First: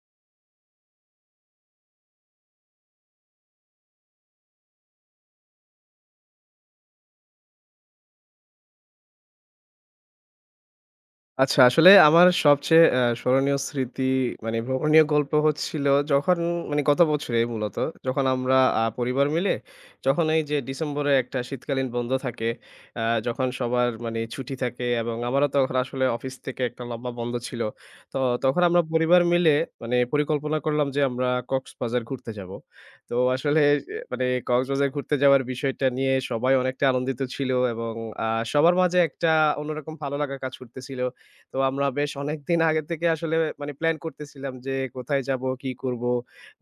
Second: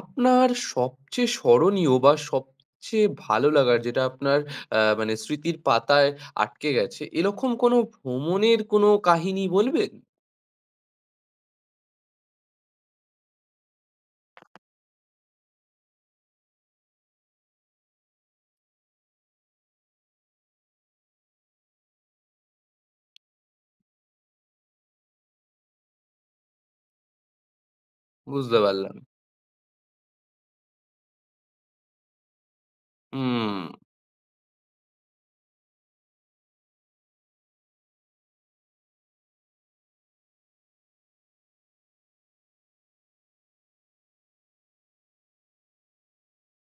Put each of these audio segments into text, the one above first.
আপনার সবচেয়ে স্মরণীয় বা সবচেয়ে ভালো লাগার যেটা আপনার মানে স্মৃতির পাতায় আটকে গেছে, এরকম কোনো ভ্রমণের কোনো কাহিনী বলবেন? আচ্ছা, আসলে আমার সবচেয়ে স্মরণীয় স্মৃতি মানে ভ্রমণীয় গল্প হচ্ছিল যখন মানে গত বছরে মূলত, যখন আমরা পরিবার মিলে, যখন এই যে ডিসেম্বরে একটা শীতকালীন বন্ধ থাকে, যখন সবার মানে ছুটি থাকে এবং আমারও তখন আসলে অফিস থেকে একটা লম্বা বন্ধ ছিল। তো বুঝতে তখন আমরা পারলাম। পরিবার মিলে মানে পরিকল্পনা করলাম যে আমরা কক্সবাজার ঘুরতে যাবো। তো হুম, আসলে এ মানে কক্সবাজার ঘুরতে যাওয়ার বিষয়টা নিয়ে সবাই অনেকটা আনন্দিত ছিল এবং আ সবার মাঝে একটা অন্যরকম ভালো লাগা কাজ করতেছিল। তো আমরা বেশ অনেকদিন আগে থেকে আসলে মানে প্ল্যান করতেছিলাম যে কোথায় যাব, কি করব,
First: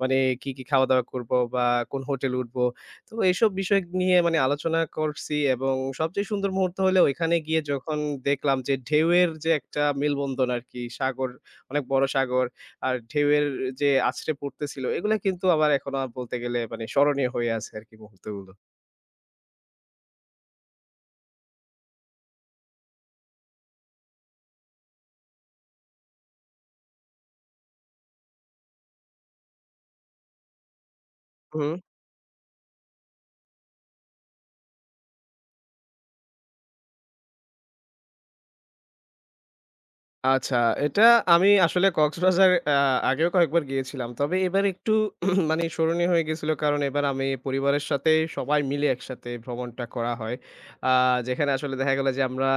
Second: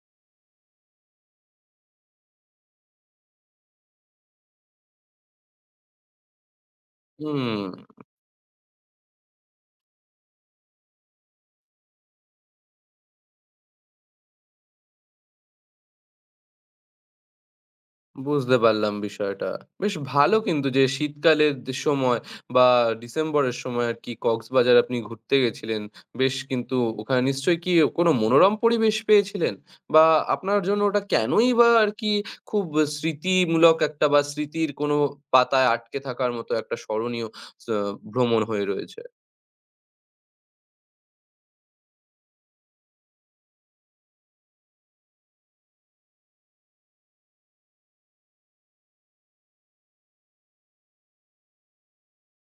মানে কি, কি খাওয়া-দাওয়া করব বা কোন হোটেলে উঠবো। তো এইসব বিষয় নিয়ে মানে আলোচনা করছি এবং সবচেয়ে সুন্দর মুহূর্ত হলো ওইখানে গিয়ে, হুম। যখন দেখলাম যে ঢেউয়ের যে একটা মেলবন্ধন আরকি, সাগর, অনেক বড় সাগর আর ঢেউয়ের যে আছড়ে পড়তেছিল, এগুলা কিন্তু আমার এখনো বলতে গেলে মানে স্মরণীয় হয়ে আছে আরকি মুহূর্তগুলো। বুঝতে পারলাম বিষয়টা। বেশ ভালো কিন্তু যে শীতকালের সময় বা ডিসেম্বরের সময় আরকি কক্সবাজার আপনি ঘুরতে গেছিলেন। বেশ কিন্তু ওখানে নিশ্চয়ই কি কোনো মনোরম পরিবেশ পেয়েছিলেন? বা আপনার জন্য ওটা কেনই বা হুম। আরকি খুব স্মৃতিমূলক একটা বা স্মৃতির কোনো পাতায় আটকে থাকার মতো একটা স্মরণীয় স ভ্রমণ হয়ে রয়েছে? আচ্ছা, এটা আমি আসলে কক্সবাজার আগেও কয়েকবার গিয়েছিলাম। তবে এবার একটু মানে স্মরণীয় হয়ে গেছিল। কারণ এবার আমি পরিবারের সাথে সবাই মিলে একসাথে ভ্রমণটা করা হয়। আ যেখানে আসলে দেখা গেল যে আমরা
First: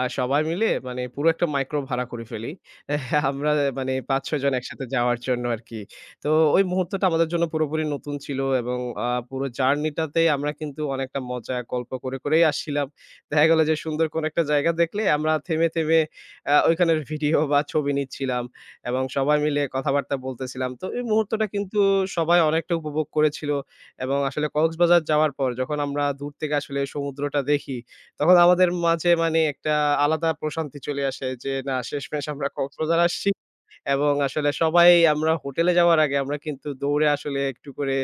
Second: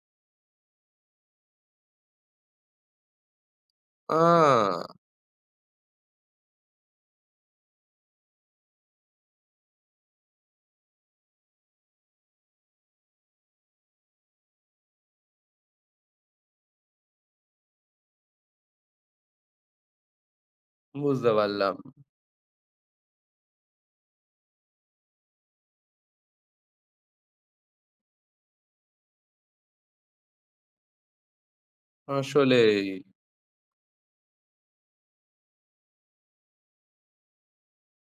সবাই মিলে মানে পুরো একটা মাইক্রো ভাড়া করে ফেলি। আমরা মানে ৫-৬ জন আ একসাথে যাওয়ার জন্য আরকি। তো ওই মুহূর্তটা আমাদের জন্য পুরোপুরি নতুন ছিল এবং পুরো জার্নিটাতেই আমরা কিন্তু অনেকটা মজা গল্প করে, করেই আসছিলাম। দেখা গেল যে সুন্দর কোনো একটা জায়গা দেখলে আমরা থেমে, থেমে ওইখানের ভিডিও বা ছবি নিচ্ছিলাম এবং সবাই মিলে কথাবার্তা বলতেছিলাম। তো এই বুঝতে মুহূর্তটা পারলাম। কিন্তু সবাই অনেকটা উপভোগ করেছিল এবং আসলে কক্সবাজার যাওয়ার পর, যখন আমরা দূর থেকে আসলে সমুদ্রটা দেখি, তখন আমাদের মাঝে মানে একটা আলাদা প্রশান্তি চলে আসে যে, না, শেষমেশ আমরা আসলেই। কক্সবাজার আসছি। এবং আসলে সবাই আমরা হোটেলে যাওয়ার আগে আমরা কিন্তু দৌড়ে আসলে একটু করে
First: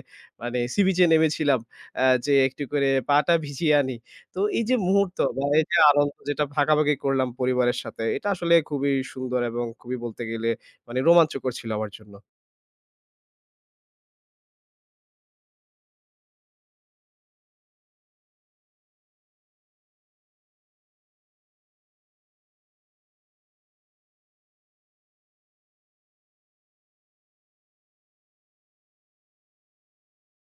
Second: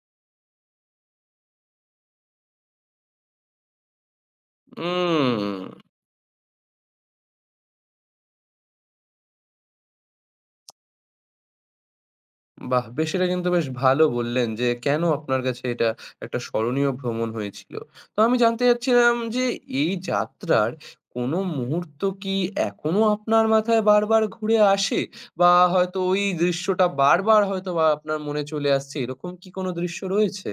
মানে সি বিচে নেমেছিলাম। যে একটু করে পাটা ভিজিয়ে আনি। তো এই যে মুহূর্ত বা উম। এই যে আনন্দ যেটা ভাগাভাগি করলাম পরিবারের সাথে, এটা আসলে খুবই সুন্দর এবং খুবই বলতে গেলে মানে রোমাঞ্চকর ছিল আমার জন্য। বাহ! বেশ এটা কিন্তু বেশ ভালো বললেন যে, কেন আপনার কাছে এটা একটা স্মরণীয় ভ্রমণ হয়েছিল। তো আমি জানতে চাচ্ছিলাম যে, এই যাত্রার কোনো মুহূর্ত কি এখনো আপনার মাথায় বারবার ঘুরে আসে? বা হয়তো ওই দৃশ্যটা বারবার হয়তোবা আপনার মনে চলে আসছে, এরকম কি কোনো দৃশ্য রয়েছে?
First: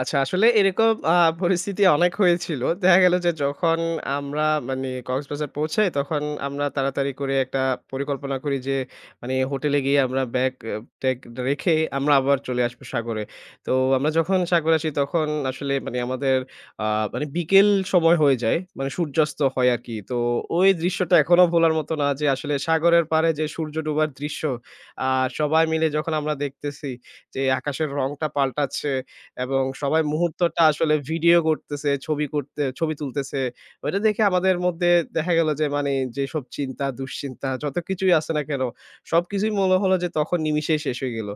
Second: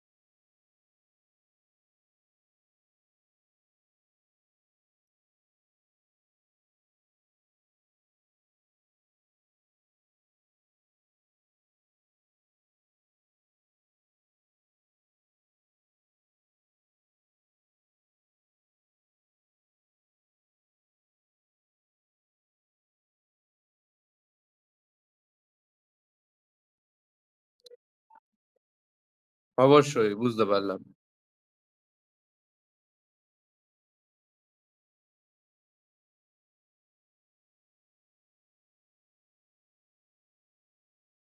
আচ্ছা, আসলে এরকম পরিস্থিতি অনেক হয়েছিল। দেখা গেল যে যখন আমরা মানে কক্সবাজার পৌঁছাই, তখন আমরা তাড়াতাড়ি করে একটা পরিকল্পনা করি যে মানে হোটেলে গিয়ে আমরা ব্যাগ ট্যাগ রেখে আমরা আবার চলে আসবো সাগরে। তো আমরা যখন সাগরে আসি তখন আসলে মানে আমাদের আ মানে বিকেল সময় হয়ে যায়। মানে সূর্যাস্ত হয় আরকি। তো ওই দৃশ্যটা এখনো ভোলার মতো না, যে আসলে সাগরের পাড়ে যে সূর্য ডোবার দৃশ্য, আ সবাই মিলে যখন আমরা দেখতেছি যে আকাশের রংটা পাল্টাচ্ছে এবং সবাই অবশ্যই বুঝতে মুহূর্তটা পারলাম, আসলে ভিডিও করতেছে, ছবি তুলতেছে। ওইটা দেখে আমাদের মধ্যে দেখা গেল যে মানে যেসব চিন্তা, দুশ্চিন্তা যত কিছুই আছে না কেন, সবকিছুই মনে হলো যে তখন নিমিষেই শেষ হয়ে গেল।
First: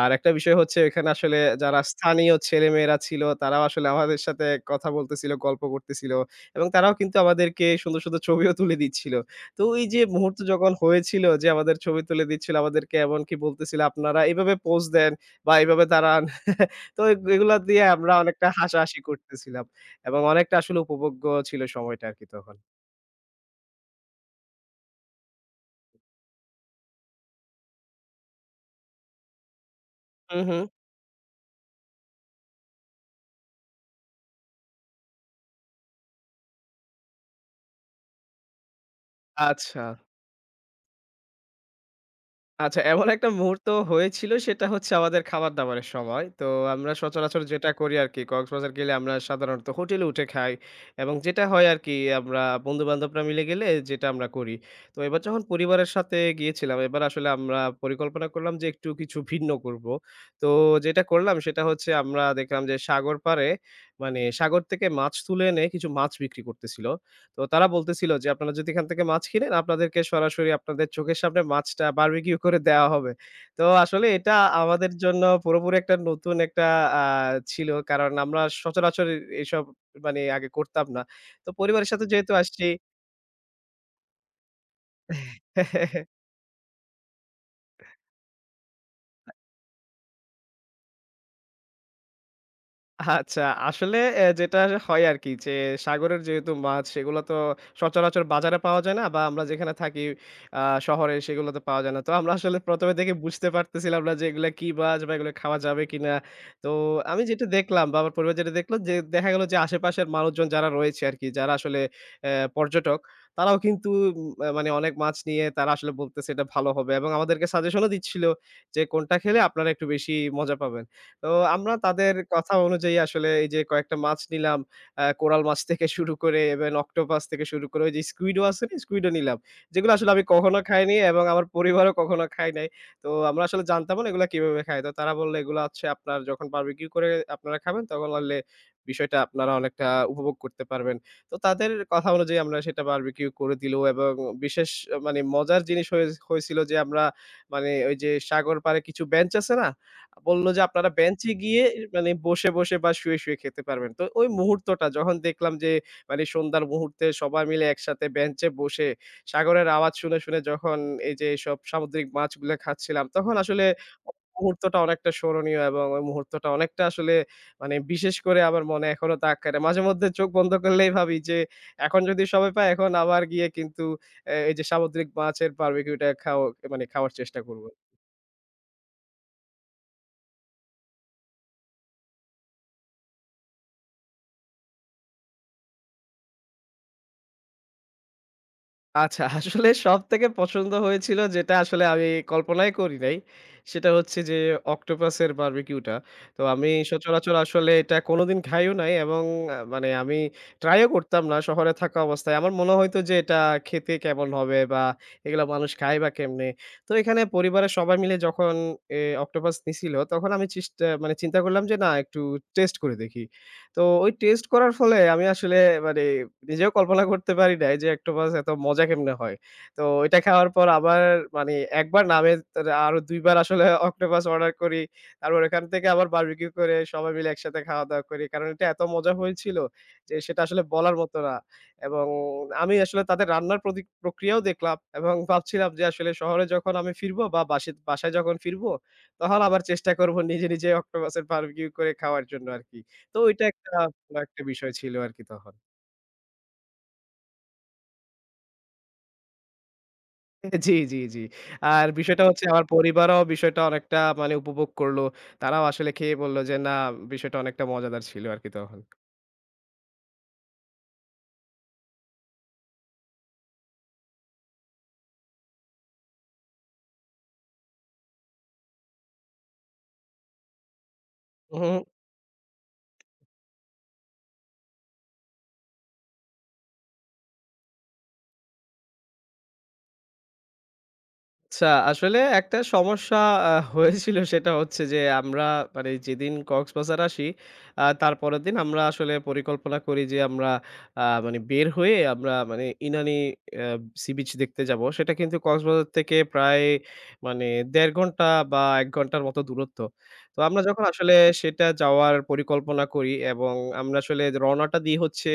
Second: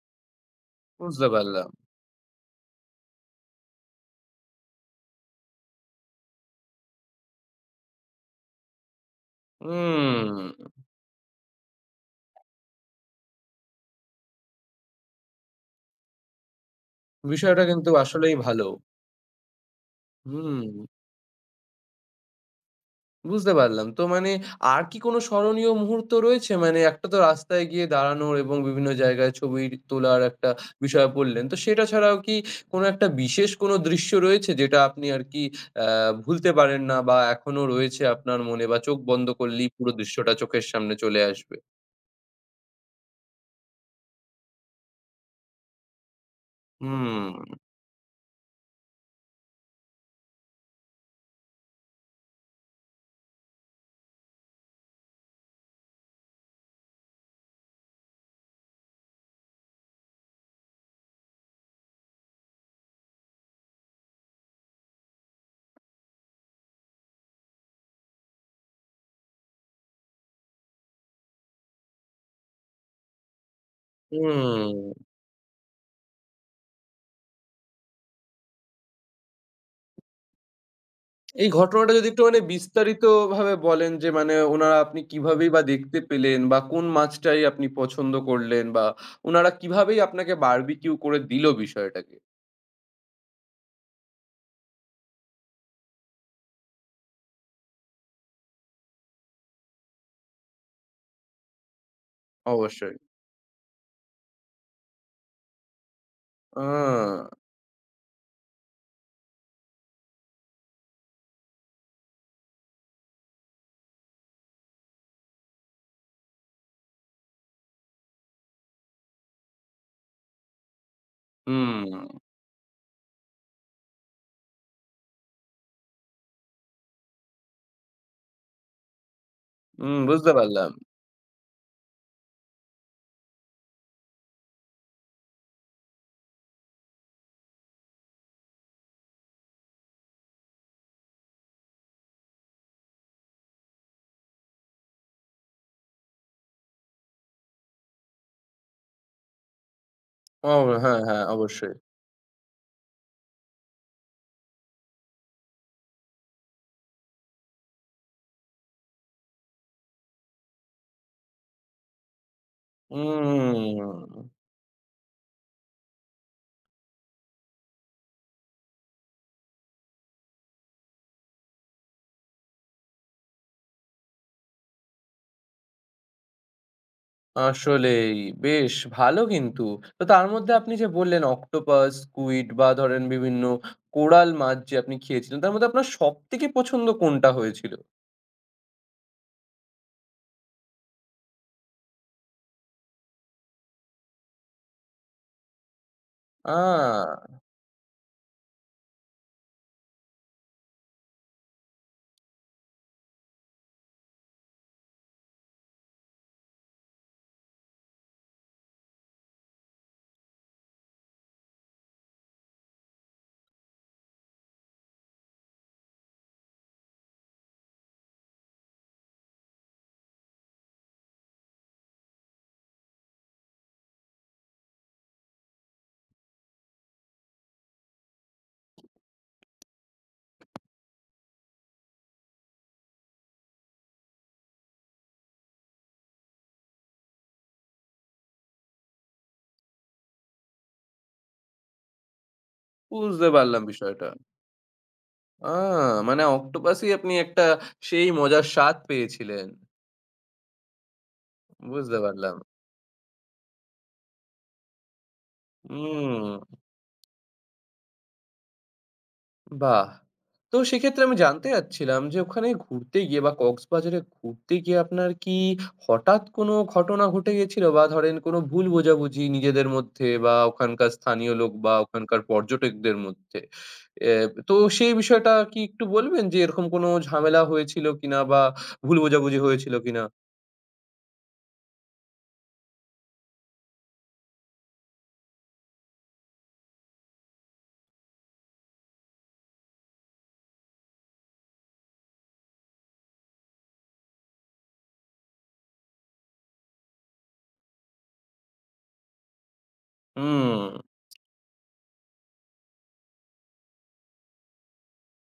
আর একটা বিষয় হচ্ছে এখানে বুঝতে আসলে পারলাম। যারা স্থানীয় ছেলেমেয়েরা ছিল, তারাও আসলে আমাদের সাথে কথা বলতেছিল, গল্প করতেছিল এবং তারাও কিন্তু আমাদেরকে সুন্দর, সুন্দর ছবিও তুলে দিচ্ছিল। তো এই যে হুম, মুহূর্ত যখন হয়েছিল যে আমাদের ছবি তুলে দিচ্ছিল, আমাদেরকে এমনকি বলতেছিল, "আপনারা এভাবে পোজ দেন" বা এভাবে দাঁড়ান। তো এগুলা বিষয়টা দিয়ে কিন্তু আমরা আসলেই অনেকটা ভালো। হাসাহাসি করতেছিলাম এবং অনেকটা হুম। আসলে উপভোগ্য ছিল সময়টা আরকি তখন। বুঝতে পারলাম। তো মানে আর কি কোনো স্মরণীয় মুহূর্ত রয়েছে? মানে একটা তো রাস্তায় গিয়ে দাঁড়ানোর এবং বিভিন্ন জায়গায় ছবি তোলার হু, একটা হু। বিষয় বললেন। তো সেটা ছাড়াও কি কোনো একটা বিশেষ কোনো দৃশ্য রয়েছে যেটা আপনি আর কি আ ভুলতে পারেন না বা এখনো রয়েছে আপনার মনে বা চোখ বন্ধ করলেই আচ্ছা। পুরো দৃশ্যটা চোখের সামনে চলে আসবে? আচ্ছা, এমন একটা মুহূর্ত হয়েছিল, সেটা হচ্ছে আমাদের খাবার-দাবারের সময়। তো আমরা হুম। সচরাচর যেটা করি আরকি কক্সবাজার গেলে আমরা সাধারণত হোটেলে উঠে খাই এবং যেটা হয় আরকি আমরা বন্ধু-বান্ধবরা মিলে গেলে যেটা আমরা করি। তো এবার যখন পরিবারের সাথে গিয়েছিলাম, এবার আসলে আমরা পরিকল্পনা করলাম যে একটু কিছু ভিন্ন করব। তো যেটা করলাম সেটা হচ্ছে, আমরা দেখলাম যে সাগর পাড়ে মানে সাগর থেকে মাছ তুলে এনে কিছু মাছ বিক্রি করতেছিল। তো তারা বলতেছিল যে, "আপনারা যদি এখান থেকে মাছ কিনেন, আপনাদেরকে সরাসরি আপনাদের চোখের সামনে মাছটা বারবিকিউ করে দেওয়া হবে।" তো আসলে এটা আমাদের হুম। জন্য পুরোপুরি একটা নতুন একটা আ ছিল। কারণ আমরা সচরাচর এসব মানে আগে করতাম না। তো এই পরিবারের ঘটনাটা সাথে যদি একটু যেহেতু মানে আসছি। বিস্তারিতভাবে বলেন যে মানে উনারা আপনি কিভাবেই বা দেখতে পেলেন বা কোন মাছটাই আপনি পছন্দ করলেন বা উনারা কিভাবেই আপনাকে বারবিকিউ করে দিল বিষয়টাকে? আচ্ছা, আসলে যেটা হয় আরকি যে সাগরের যেহেতু মাছ, সেগুলো তো সচরাচর বাজারে পাওয়া যায় না বা আমরা যেখানে থাকি আ শহরে সেগুলো তো পাওয়া যায় না। তো আমরা আসলে প্রথম এ অবশ্যই। দেখে বুঝতে পারতেছিলাম না যে এগুলা কি মাছ বা এগুলো খাওয়া যাবে কিনা। তো আমি আ যেটা দেখলাম বা আমার পরিবার যেটা দেখলো যে দেখা গেল যে আশেপাশের মানুষজন যারা রয়েছে আরকি, যারা আসলে পর্যটক, তারাও কিন্তু মানে অনেক মাছ নিয়ে তারা আসলে বলতেছে এটা ভালো হবে এবং আমাদেরকে সাজেশনও দিচ্ছিল যে কোনটা খেলে আপনারা একটু বেশি মজা পাবেন। তো আমরা হুম, তাদের কথা অনুযায়ী আসলে এই যে কয়েকটা মাছ নিলাম। কোরাল মাছ থেকে শুরু করে ইভেন অক্টোপাস থেকে শুরু করে, ওই যে স্কুইডও আছে না? স্কুইডও নিলাম। যেগুলো হুম, আসলে আমি বুঝতে কখনো পারলাম। খাইনি এবং আমার পরিবারও কখনো খায় নাই। তো আমরা আসলে জানতামও না এগুলা কিভাবে খায়। তো তারা বলল, "এগুলা হচ্ছে আপনার যখন বারবিকিউ করে আপনারা খাবেন তখন হলে বিষয়টা আপনারা অনেকটা উপভোগ করতে পারবেন।" তো তাদের কথা অনুযায়ী আমরা সেটা বারবিকিউ করে দিল এবং বিশেষ মানে মজার জিনিস হয়েছিল যে আমরা মানে ওই যে সাগর পাড়ে কিছু বেঞ্চ আছে না? বলল ও যে, "আপনারা হ্যাঁ, হ্যাঁ, বেঞ্চে গিয়ে অবশ্যই। মানে বসে, বসে বা শুয়ে, শুয়ে খেতে পারবেন।" তো ওই মুহূর্তটা যখন দেখলাম যে মানে সন্ধ্যার মুহূর্তে সবাই মিলে একসাথে বেঞ্চে বসে সাগরের আওয়াজ শুনে, শুনে যখন এই যে এসব সামুদ্রিক মাছগুলা খাচ্ছিলাম, তখন আসলে ওই হুম, মুহূর্তটা অনেকটা স্মরণীয় এবং ওই মুহূর্তটা অনেকটা আসলে মানে বিশেষ করে আমার মনে এখনো দাগ কাটে। মাঝেমধ্যে চোখ বন্ধ করলেই ভাবি যে, "এখন যদি সময় পাই, এখন আবার গিয়ে কিন্তু এই যে সামুদ্রিক মাছের বারবিকিউটা মানে খাওয়ার চেষ্টা করব।" আসলেই বেশ ভালো কিন্তু। তো তার মধ্যে আপনি যে বললেন অক্টোপাস, স্কুইড বা ধরেন বিভিন্ন কোরাল মাছ যে আপনি খেয়েছিলেন, তার মধ্যে আপনার সবথেকে পছন্দ কোনটা হয়েছিল? আচ্ছা, আসলে সবথেকে পছন্দ হয়েছিল যেটা আসলে আমি কল্পনাই করি নাই, সেটা হচ্ছে যে অক্টোপাসের বারবিকিউটা। তো আ আমি সচরাচর আসলে এটা কোনোদিন খাইও নাই এবং মানে আমি ট্রাইও করতাম না শহরে থাকা অবস্থায়। আমার মনে হইতো যে এটা খেতে কেমন হবে বা এগুলা মানুষ খায় বা কেমনে? তো এখানে পরিবারের সবাই মিলে যখন অক্টোপাস নিছিল তখন আমি চেষ্টা মানে চিন্তা করলাম যে না, একটু টেস্ট করে দেখি। তো ওই টেস্ট করার ফলে আমি আসলে মানে নিজেও কল্পনা করতে পারি নাই যে অক্টোপাস এত মজা কেমনে হয়। তো এটা খাওয়ার পর আবার মানে একবার না, আমি তার আরো ২ বার আসলে অক্টোপাস অর্ডার করি। তারপর ওখান থেকে আবার বারবিকিউ করে সবাই মিলে একসাথে খাওয়া-দাওয়া করি। কারণ এটা এত মজা হয়েছিল যে সেটা আসলে বলার মতো না। এবং আমি আসলে তাদের রান্নার প্রতি প্রক্রিয়াও দেখলাম এবং ভাবছিলাম যে আসলে শহরে যখন আমি ফিরবো বা বাসে বাসায় যখন ফিরবো তখন আবার চেষ্টা করব নিজে, নিজে অক্টোপাসের বারবিকিউ করে খাওয়ার জন্য আরকি। তো বুঝতে ওইটা পারলাম একটা বিষয়টা। ভালো একটা বিষয় ছিল আরকি তখন। আ মানে অক্টোপাসই আপনি একটা সেই মজার স্বাদ পেয়েছিলেন। জি, জি, জি। আর বুঝতে বিষয়টা পারলাম। হচ্ছে আমার পরিবারও বিষয়টা অনেকটা মানে উপভোগ করল। তারাও আসলে খেয়ে বলল হুম, যে, "না, বিষয়টা অনেকটা মজাদার ছিল আরকি তখন।" বাহ! তো সেক্ষেত্রে আমি জানতে চাচ্ছিলাম যে ওখানে ঘুরতে গিয়ে বা কক্সবাজারে ঘুরতে গিয়ে আপনার কি হঠাৎ কোনো ঘটনা ঘটে গেছিল? বা ধরেন কোনো ভুল বোঝাবুঝি নিজেদের মধ্যে বা ওখানকার স্থানীয় লোক বা ওখানকার পর্যটকদের মধ্যে। এ তো সেই বিষয়টা কি একটু বলবেন যে এরকম কোনো ঝামেলা হয়েছিল কিনা বা ভুল বোঝাবুঝি হয়েছিল কিনা? আচ্ছা, আসলে একটা সমস্যা হয়েছিল, সেটা হচ্ছে যে আমরা মানে যেদিন কক্সবাজার আসি, তারপরের দিন আমরা আসলে পরিকল্পনা করি যে আমরা মানে বের হয়ে আমরা মানে ইনানি আ সি বিচ দেখতে যাব। সেটা কিন্তু কক্সবাজার থেকে প্রায় মানে ১.৫ ঘন্টা বা ১ ঘন্টার মতো দূরত্ব। তো হুম। আমরা যখন আসলে সেটা যাওয়ার পরিকল্পনা করি এবং আমরা আসলে রওনাটা দিই হচ্ছে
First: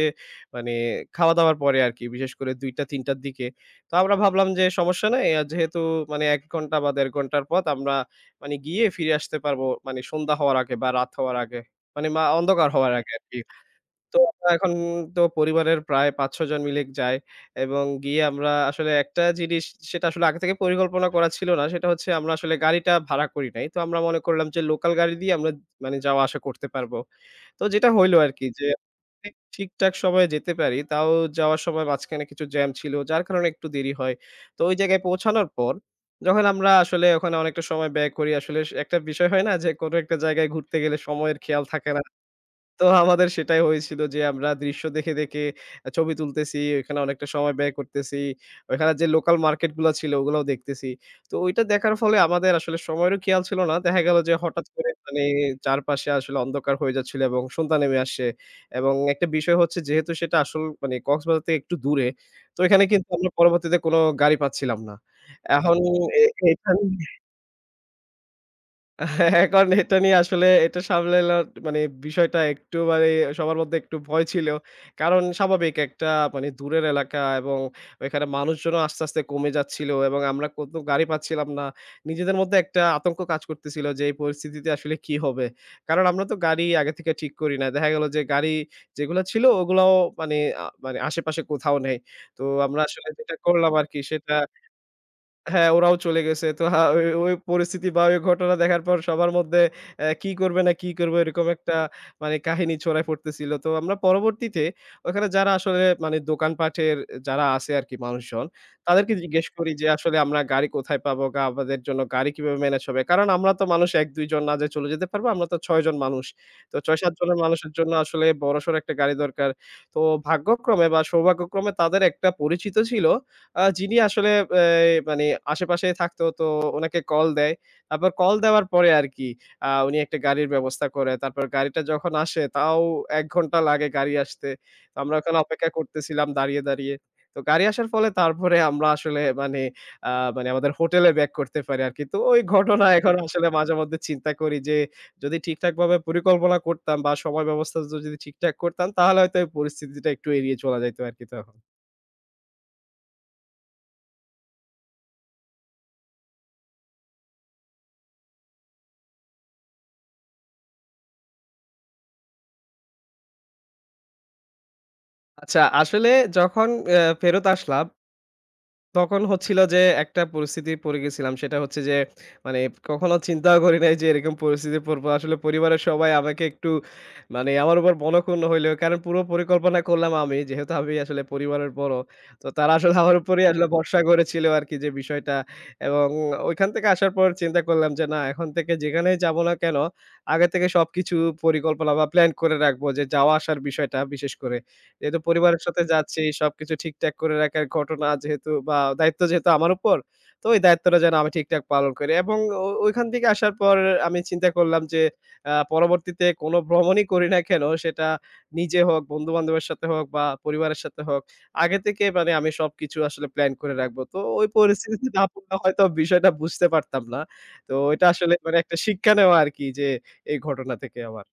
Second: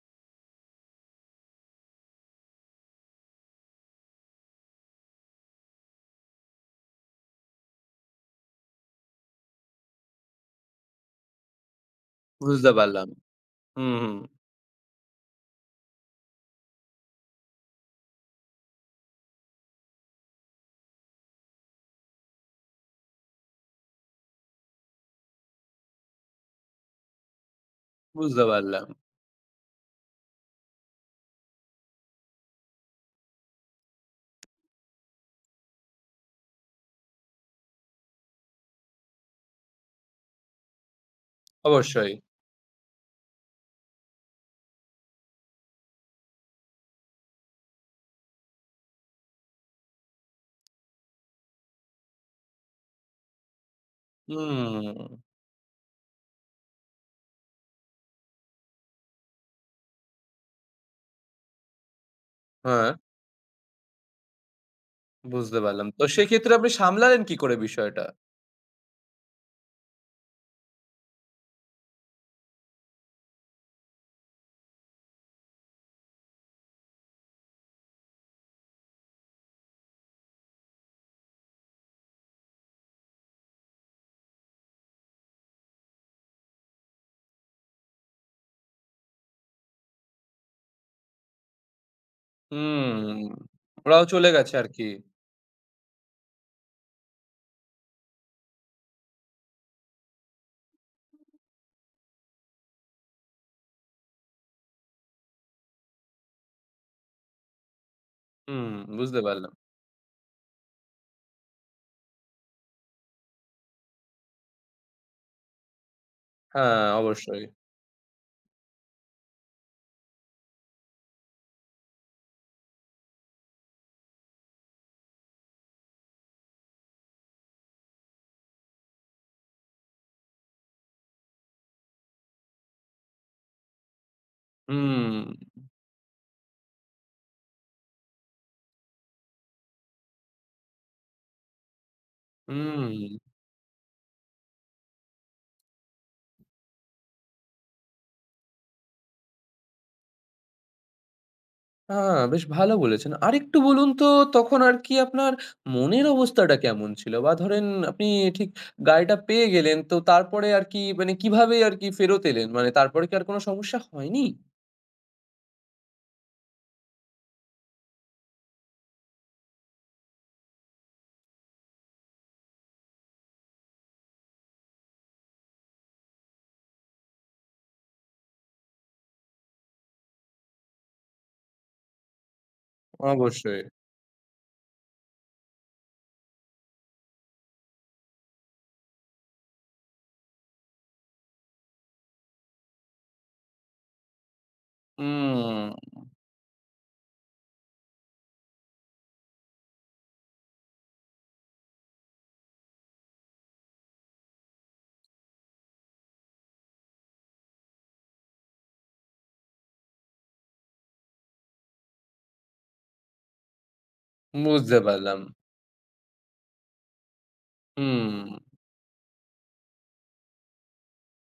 মানে খাওয়া-দাওয়ার পরে আরকি। বিশেষ করে ২টা ৩টার দিকে। তো আমরা ভাবলাম যে সমস্যা নাই। যেহেতু মানে ১ ঘন্টা বা ১.৫ ঘন্টার পথ, আমরা মানে গিয়ে ফিরে আসতে পারবো মানে সন্ধ্যা হওয়ার আগে বা রাত হওয়ার আগে। মানে অন্ধকার বুঝতে হওয়ার পারলাম। আগে আরকি। হুম, হুম। তো আমরা এখন তো পরিবারের প্রায় ৫-৬ জন মিলে যাই এবং গিয়ে আমরা আসলে একটা জিনিস, সেটা আসলে আগে থেকে পরিকল্পনা করা ছিল না। সেটা হচ্ছে আমরা আসলে গাড়িটা ভাড়া করি নাই। তো আমরা মনে করলাম যে লোকাল গাড়ি দিয়ে আমরা মানে যাওয়া আসা করতে পারবো। তো যেটা হইলো বুঝতে আরকি যে পারলাম। ঠিকঠাক সময়ে যেতে পারি। তাও যাওয়ার সময় মাঝখানে কিছু জ্যাম ছিল। যার কারণে একটু দেরি হয়। তো ওই জায়গায় পৌঁছানোর পর যখন আমরা আসলে ওখানে অনেকটা সময় ব্যয় করি, আসলে একটা বিষয় হয় না যে কোনো একটা জায়গায় ঘুরতে গেলে সময়ের খেয়াল থাকে না। অবশ্যই। তো আমাদের সেটাই হয়েছিল যে আমরা দৃশ্য দেখে, দেখে ছবি তুলতেছি, ওইখানে অনেকটা সময় ব্যয় করতেছি। ওইখানে যে লোকাল মার্কেট গুলা ছিল ওগুলাও দেখতেছি। তো ওইটা দেখার ফলে আমাদের আসলে সময়েরও খেয়াল ছিল না। দেখা গেল যে হঠাৎ করে হুম, মানে চারপাশে আসলে অন্ধকার হয়ে যাচ্ছিল এবং সন্ধ্যা নেমে আসছে। এবং একটা বিষয় হচ্ছে যেহেতু সেটা আসল মানে কক্সবাজার থেকে একটু দূরে, তো এখানে হ্যাঁ, কিন্তু আমরা পরবর্তীতে কোনো গাড়ি পাচ্ছিলাম না। বুঝতে এখন পারলাম। তো এ সেক্ষেত্রে আপনি এখান সামলালেন কি করে বিষয়টা? এখন এটা নিয়ে আসলে এটা সামলানোর মানে বিষয়টা একটু মানে সবার মধ্যে একটু ভয় ছিল। কারণ স্বাভাবিক একটা মানে দূরের এলাকা এবং ওইখানে মানুষজনও আস্তে, আস্তে কমে যাচ্ছিল এবং আমরা কত গাড়ি পাচ্ছিলাম না। নিজেদের মধ্যে একটা আতঙ্ক কাজ করতেছিল যে এই পরিস্থিতিতে আসলে কি হবে? কারণ আমরা তো গাড়ি আগে থেকে ঠিক করি না। দেখা গেল যে গাড়ি যেগুলো ছিল ওগুলাও মানে মানে আশেপাশে কোথাও নেই। তো আমরা আসলে হুম, যেটা করলাম আরকি ওরাও চলে সেটা। গেছে আরকি। হ্যাঁ, ওরাও চলে গেছে। তো ওই পরিস্থিতি বা ওই ঘটনা দেখার পর সবার মধ্যে কি করবে না কি করবে এরকম একটা মানে কাহিনী ছড়ায় পড়তেছিল। তো আমরা পরবর্তীতে ওখানে যারা আসলে মানে দোকানপাটের যারা আছে আরকি মানুষজন, হুম, তাদেরকে বুঝতে জিজ্ঞেস পারলাম। করি যে আসলে আমরা গাড়ি কোথায় পাবো? আমাদের জন্য গাড়ি কিভাবে ম্যানেজ হবে? কারণ আমরা তো মানুষ ১-২ জন না যে চলে যেতে পারবো। আমরা তো ৬ জন মানুষ। তো হ্যাঁ, ৬-৭ জনের অবশ্যই। মানুষের জন্য আসলে বড়সড় একটা গাড়ি দরকার। তো ভাগ্যক্রমে বা সৌভাগ্যক্রমে তাদের একটা পরিচিত ছিল, যিনি আসলে এই মানে আশেপাশেই থাকতো। তো উনাকে কল দেয়। তারপর কল দেওয়ার পরে আরকি উনি একটা গাড়ির ব্যবস্থা করে। তারপর গাড়িটা যখন আসে, তাও ১ ঘন্টা লাগে গাড়ি আসতে। তো হুম, আমরা ওখানে অপেক্ষা করতেছিলাম, দাঁড়িয়ে, দাঁড়িয়ে। তো গাড়ি আসার ফলে তারপরে আমরা আসলে মানে মানে আমাদের হোটেলে ব্যাক করতে পারি আরকি। তো ওই ঘটনা হুম। এখন আসলে মাঝেমধ্যে চিন্তা করি যে, যদি ঠিকঠাকভাবে পরিকল্পনা করতাম বা সময় ব্যবস্থা যদি ঠিকঠাক করতাম, তাহলে হয়তো এই পরিস্থিতিটা একটু এড়িয়ে চলা যাইত আরকি তখন। হ্যাঁ, বেশ ভালো বলেছেন। আরেকটু বলুন তো তখন আরকি আপনার মনের অবস্থাটা কেমন ছিল? বা ধরেন আপনি ঠিক গাড়িটা পেয়ে গেলেন তো তারপরে আরকি মানে কিভাবে আরকি ফেরত এলেন? মানে তারপরে কি আর কোনো সমস্যা হয়নি? আচ্ছা, আসলে যখন ফেরত আসলাম, তখন হচ্ছিল যে একটা পরিস্থিতি পড়ে গেছিলাম। সেটা হচ্ছে যে, মানে কখনো চিন্তাও করি নাই যে এরকম পরিস্থিতি পড়বো। আসলে পরিবারের সবাই আমাকে একটু মানে আমার উপর মনঃক্ষুণ্ণ হইলো। কারণ পুরো পরিকল্পনা করলাম আমি। যেহেতু আমি আসলে পরিবারের বড়। তো তারা আসলে আমার উপরেই অবশ্যই। আসলে ভরসা করেছিল আরকি যে বিষয়টা। এবং ওইখান থেকে আসার পর চিন্তা করলাম যে, না, এখন থেকে যেখানেই যাবো না কেন, আগে থেকে সবকিছু পরিকল্পনা বা প্ল্যান করে রাখবো, যে যাওয়া আসার বিষয়টা বিশেষ করে। যেহেতু পরিবারের হুম, সাথে যাচ্ছি, সবকিছু ঠিকঠাক করে রাখার ঘটনা যেহেতু বা দায়িত্ব যেহেতু আমার উপর, তো ওই দায়িত্বটা যেন আমি ঠিকঠাক পালন করি। এবং ওইখান থেকে আসার পর আমি চিন্তা করলাম যে, পরবর্তীতে কোনো ভ্রমণই করি না কেন, সেটা নিজে হোক, বন্ধু-বান্ধবের সাথে হোক বা পরিবারের সাথে হোক, আগে থেকে মানে আমি সবকিছু আসলে প্ল্যান করে রাখবো। তো ওই বুঝতে পরিস্থিতিতে পারলাম। না পড়লে হয়তো বিষয়টা বুঝতে পারতাম না। তো এটা হুম। আসলে মানে একটা শিক্ষা নেওয়া আরকি, যে এই ঘটনা থেকে আমার।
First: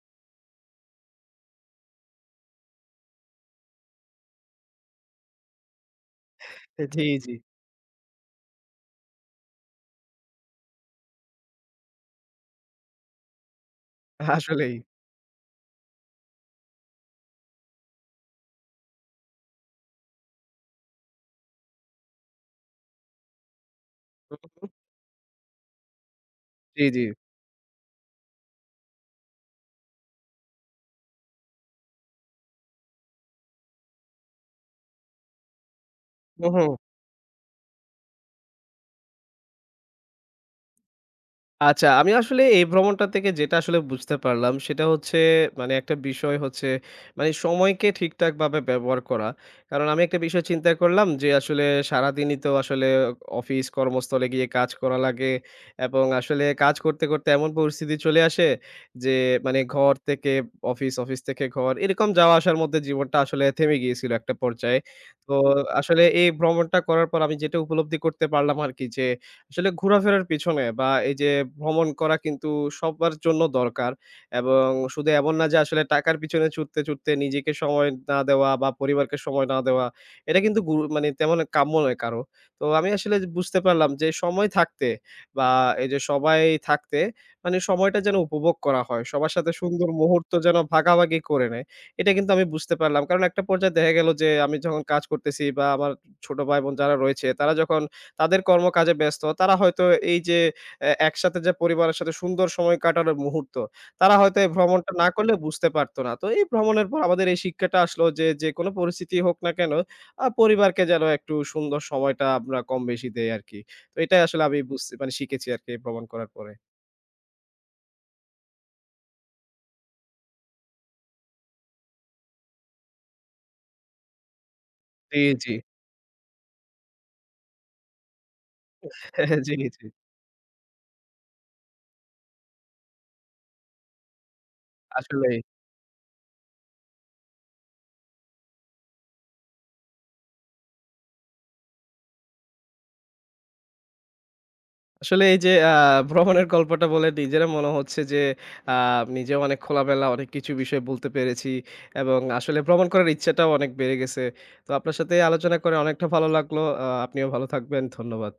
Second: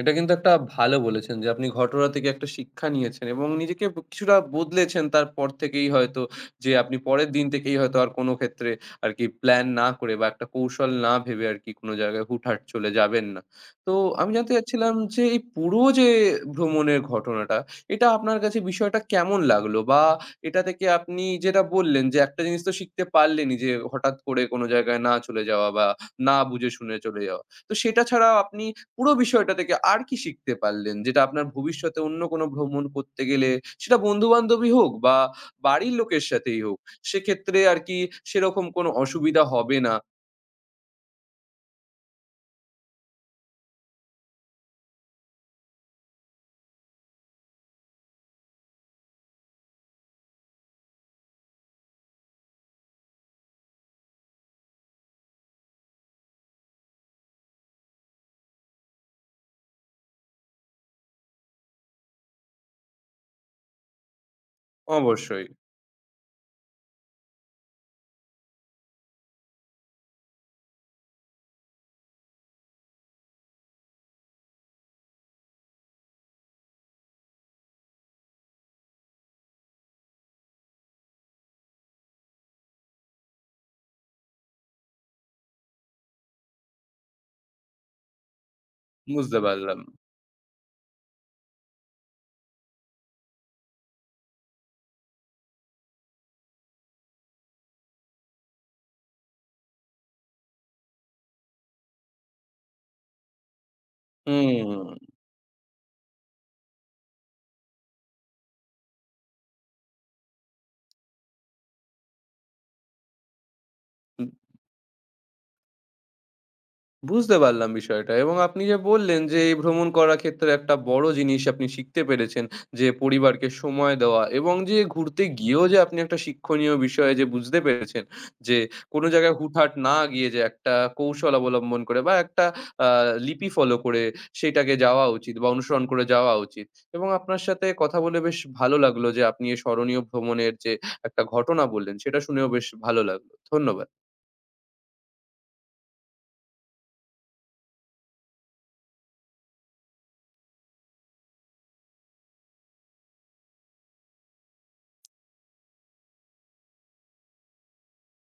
এটা কিন্তু একটা ভালো বলেছেন যে আপনি ঘটনা থেকে একটা শিক্ষা নিয়েছেন এবং নিজেকে কিছুটা বদলেছেন তারপর থেকেই হয়তো যে আপনি জি, পরের জি। দিন থেকেই হয়তো আর কোনো ক্ষেত্রে আরকি প্ল্যান না করে বা একটা কৌশল না ভেবে আরকি কোনো জায়গায় হুটহাট চলে যাবেন না। তো আমি জানতে আসলেই। চাচ্ছিলাম যে এই পুরো যে ভ্রমণের ঘটনাটা, এটা আপনার কাছে বিষয়টা কেমন লাগলো? বা এটা থেকে আপনি যেটা বললেন যে একটা জিনিস তো শিখতে পারলেনই যে হঠাৎ করে কোনো হুম, জায়গায় না চলে যাওয়া বা না বুঝে জি, শুনে জি। চলে যাওয়া। তো সেটা ছাড়া আপনি পুরো বিষয়টা থেকে আর কি শিখতে পারলেন? যেটা আপনার ভবিষ্যতে অন্য কোনো ভ্রমণ করতে গেলে সেটা বন্ধু-বান্ধবী হোক বা বাড়ির লোকের হু, সাথেই হু। হোক, সেক্ষেত্রে আর কি সেরকম কোনো অসুবিধা হবে না। আচ্ছা, আমি আসলে এই ভ্রমণটা থেকে যেটা আসলে বুঝতে পারলাম, সেটা হচ্ছে, মানে একটা বিষয় হচ্ছে মানে সময়কে ঠিকঠাকভাবে ব্যবহার করা। কারণ আমি একটা বিষয় চিন্তা করলাম যে, আসলে সারাদিনই তো আসলে অফিস কর্মস্থলে গিয়ে কাজ করা লাগে এবং আসলে কাজ করতে, করতে এমন পরিস্থিতি চলে আসে যে, মানে ঘর থেকে অফিস, অফিস থেকে ঘর, এরকম যাওয়া আসার মধ্যে জীবনটা আসলে থেমে গিয়েছিল একটা পর্যায়ে। তো অবশ্যই, আসলে এই ভ্রমণটা করার পর আমি যেটা উপলব্ধি করতে পারলাম আরকি, যে আসলে ঘোরাফেরার পিছনে বা এই যে ভ্রমণ করা, কিন্তু সবার জন্য দরকার। এবং শুধু এমন না যে আসলে টাকার পিছনে ছুটতে, ছুটতে নিজেকে সময় না দেওয়া বা পরিবারকে সময় না দেওয়া, এটা কিন্তু মানে তেমন কাম্য নয় কারো। তো আমি আসলে বুঝতে পারলাম যে, সময় থাকতে বা এই যে সবাই থাকতে মানে সময়টা যেন উপভোগ করা হয়। সবার বুঝতে সাথে পারলাম। সুন্দর মুহূর্ত যেন ভাগাভাগি করে নেয়। এটা কিন্তু আমি বুঝতে পারলাম। কারণ একটা পর্যায়ে দেখা গেল যে, আমি যখন কাজ করতেছি বা আমার ছোট ভাই-বোন যারা রয়েছে, তারা যখন তাদের কর্মকাজে ব্যস্ত। তারা হয়তো এই যে একসাথে যে পরিবারের সাথে সুন্দর সময় কাটানোর মুহূর্ত, তারা হয়তো এই ভ্রমণটা হুম। না করলে বুঝতে পারত না। তো এই ভ্রমণের পর আমাদের এই শিক্ষাটা আসলো যে, যেকোনো পরিস্থিতি হোক না কেন, পরিবারকে যেন একটু সুন্দর সময়টা আমরা কম বেশি দেই আরকি। তো এটাই আসলে আমি বুঝছি মানে শিখেছি আরকি ভ্রমণ করার পরে। বুঝতে পারলাম বিষয়টা এবং আপনি যে বললেন যে এই ভ্রমণ করার ক্ষেত্রে একটা বড় জিনিস আপনি শিখতে পেরেছেন যে পরিবারকে সময় দেওয়া এবং যে জি, ঘুরতে জি। গিয়েও যে আপনি একটা শিক্ষণীয় বিষয়ে যে বুঝতে পেরেছেন যে কোনো জায়গায় জি, হুটহাট জি। না গিয়ে যে একটা কৌশল অবলম্বন করে বা একটা লিপি ফলো করে সেটাকে যাওয়া উচিত আসলেই। বা অনুসরণ করে যাওয়া উচিত এবং আপনার সাথে কথা বলে বেশ ভালো লাগলো যে আপনি এই স্মরণীয় ভ্রমণের যে একটা ঘটনা বললেন সেটা শুনেও বেশ ভালো লাগলো। ধন্যবাদ। আসলে এই যে ভ্রমণের গল্পটা বলে নিজেরও মনে হচ্ছে যে, আ নিজেও অনেক খোলামেলা অনেক কিছু বিষয় বলতে পেরেছি এবং আসলে ভ্রমণ করার ইচ্ছাটাও অনেক বেড়ে গেছে। তো আপনার সাথে আলোচনা করে অনেকটা ভালো লাগলো। আপনিও ভালো থাকবেন। ধন্যবাদ।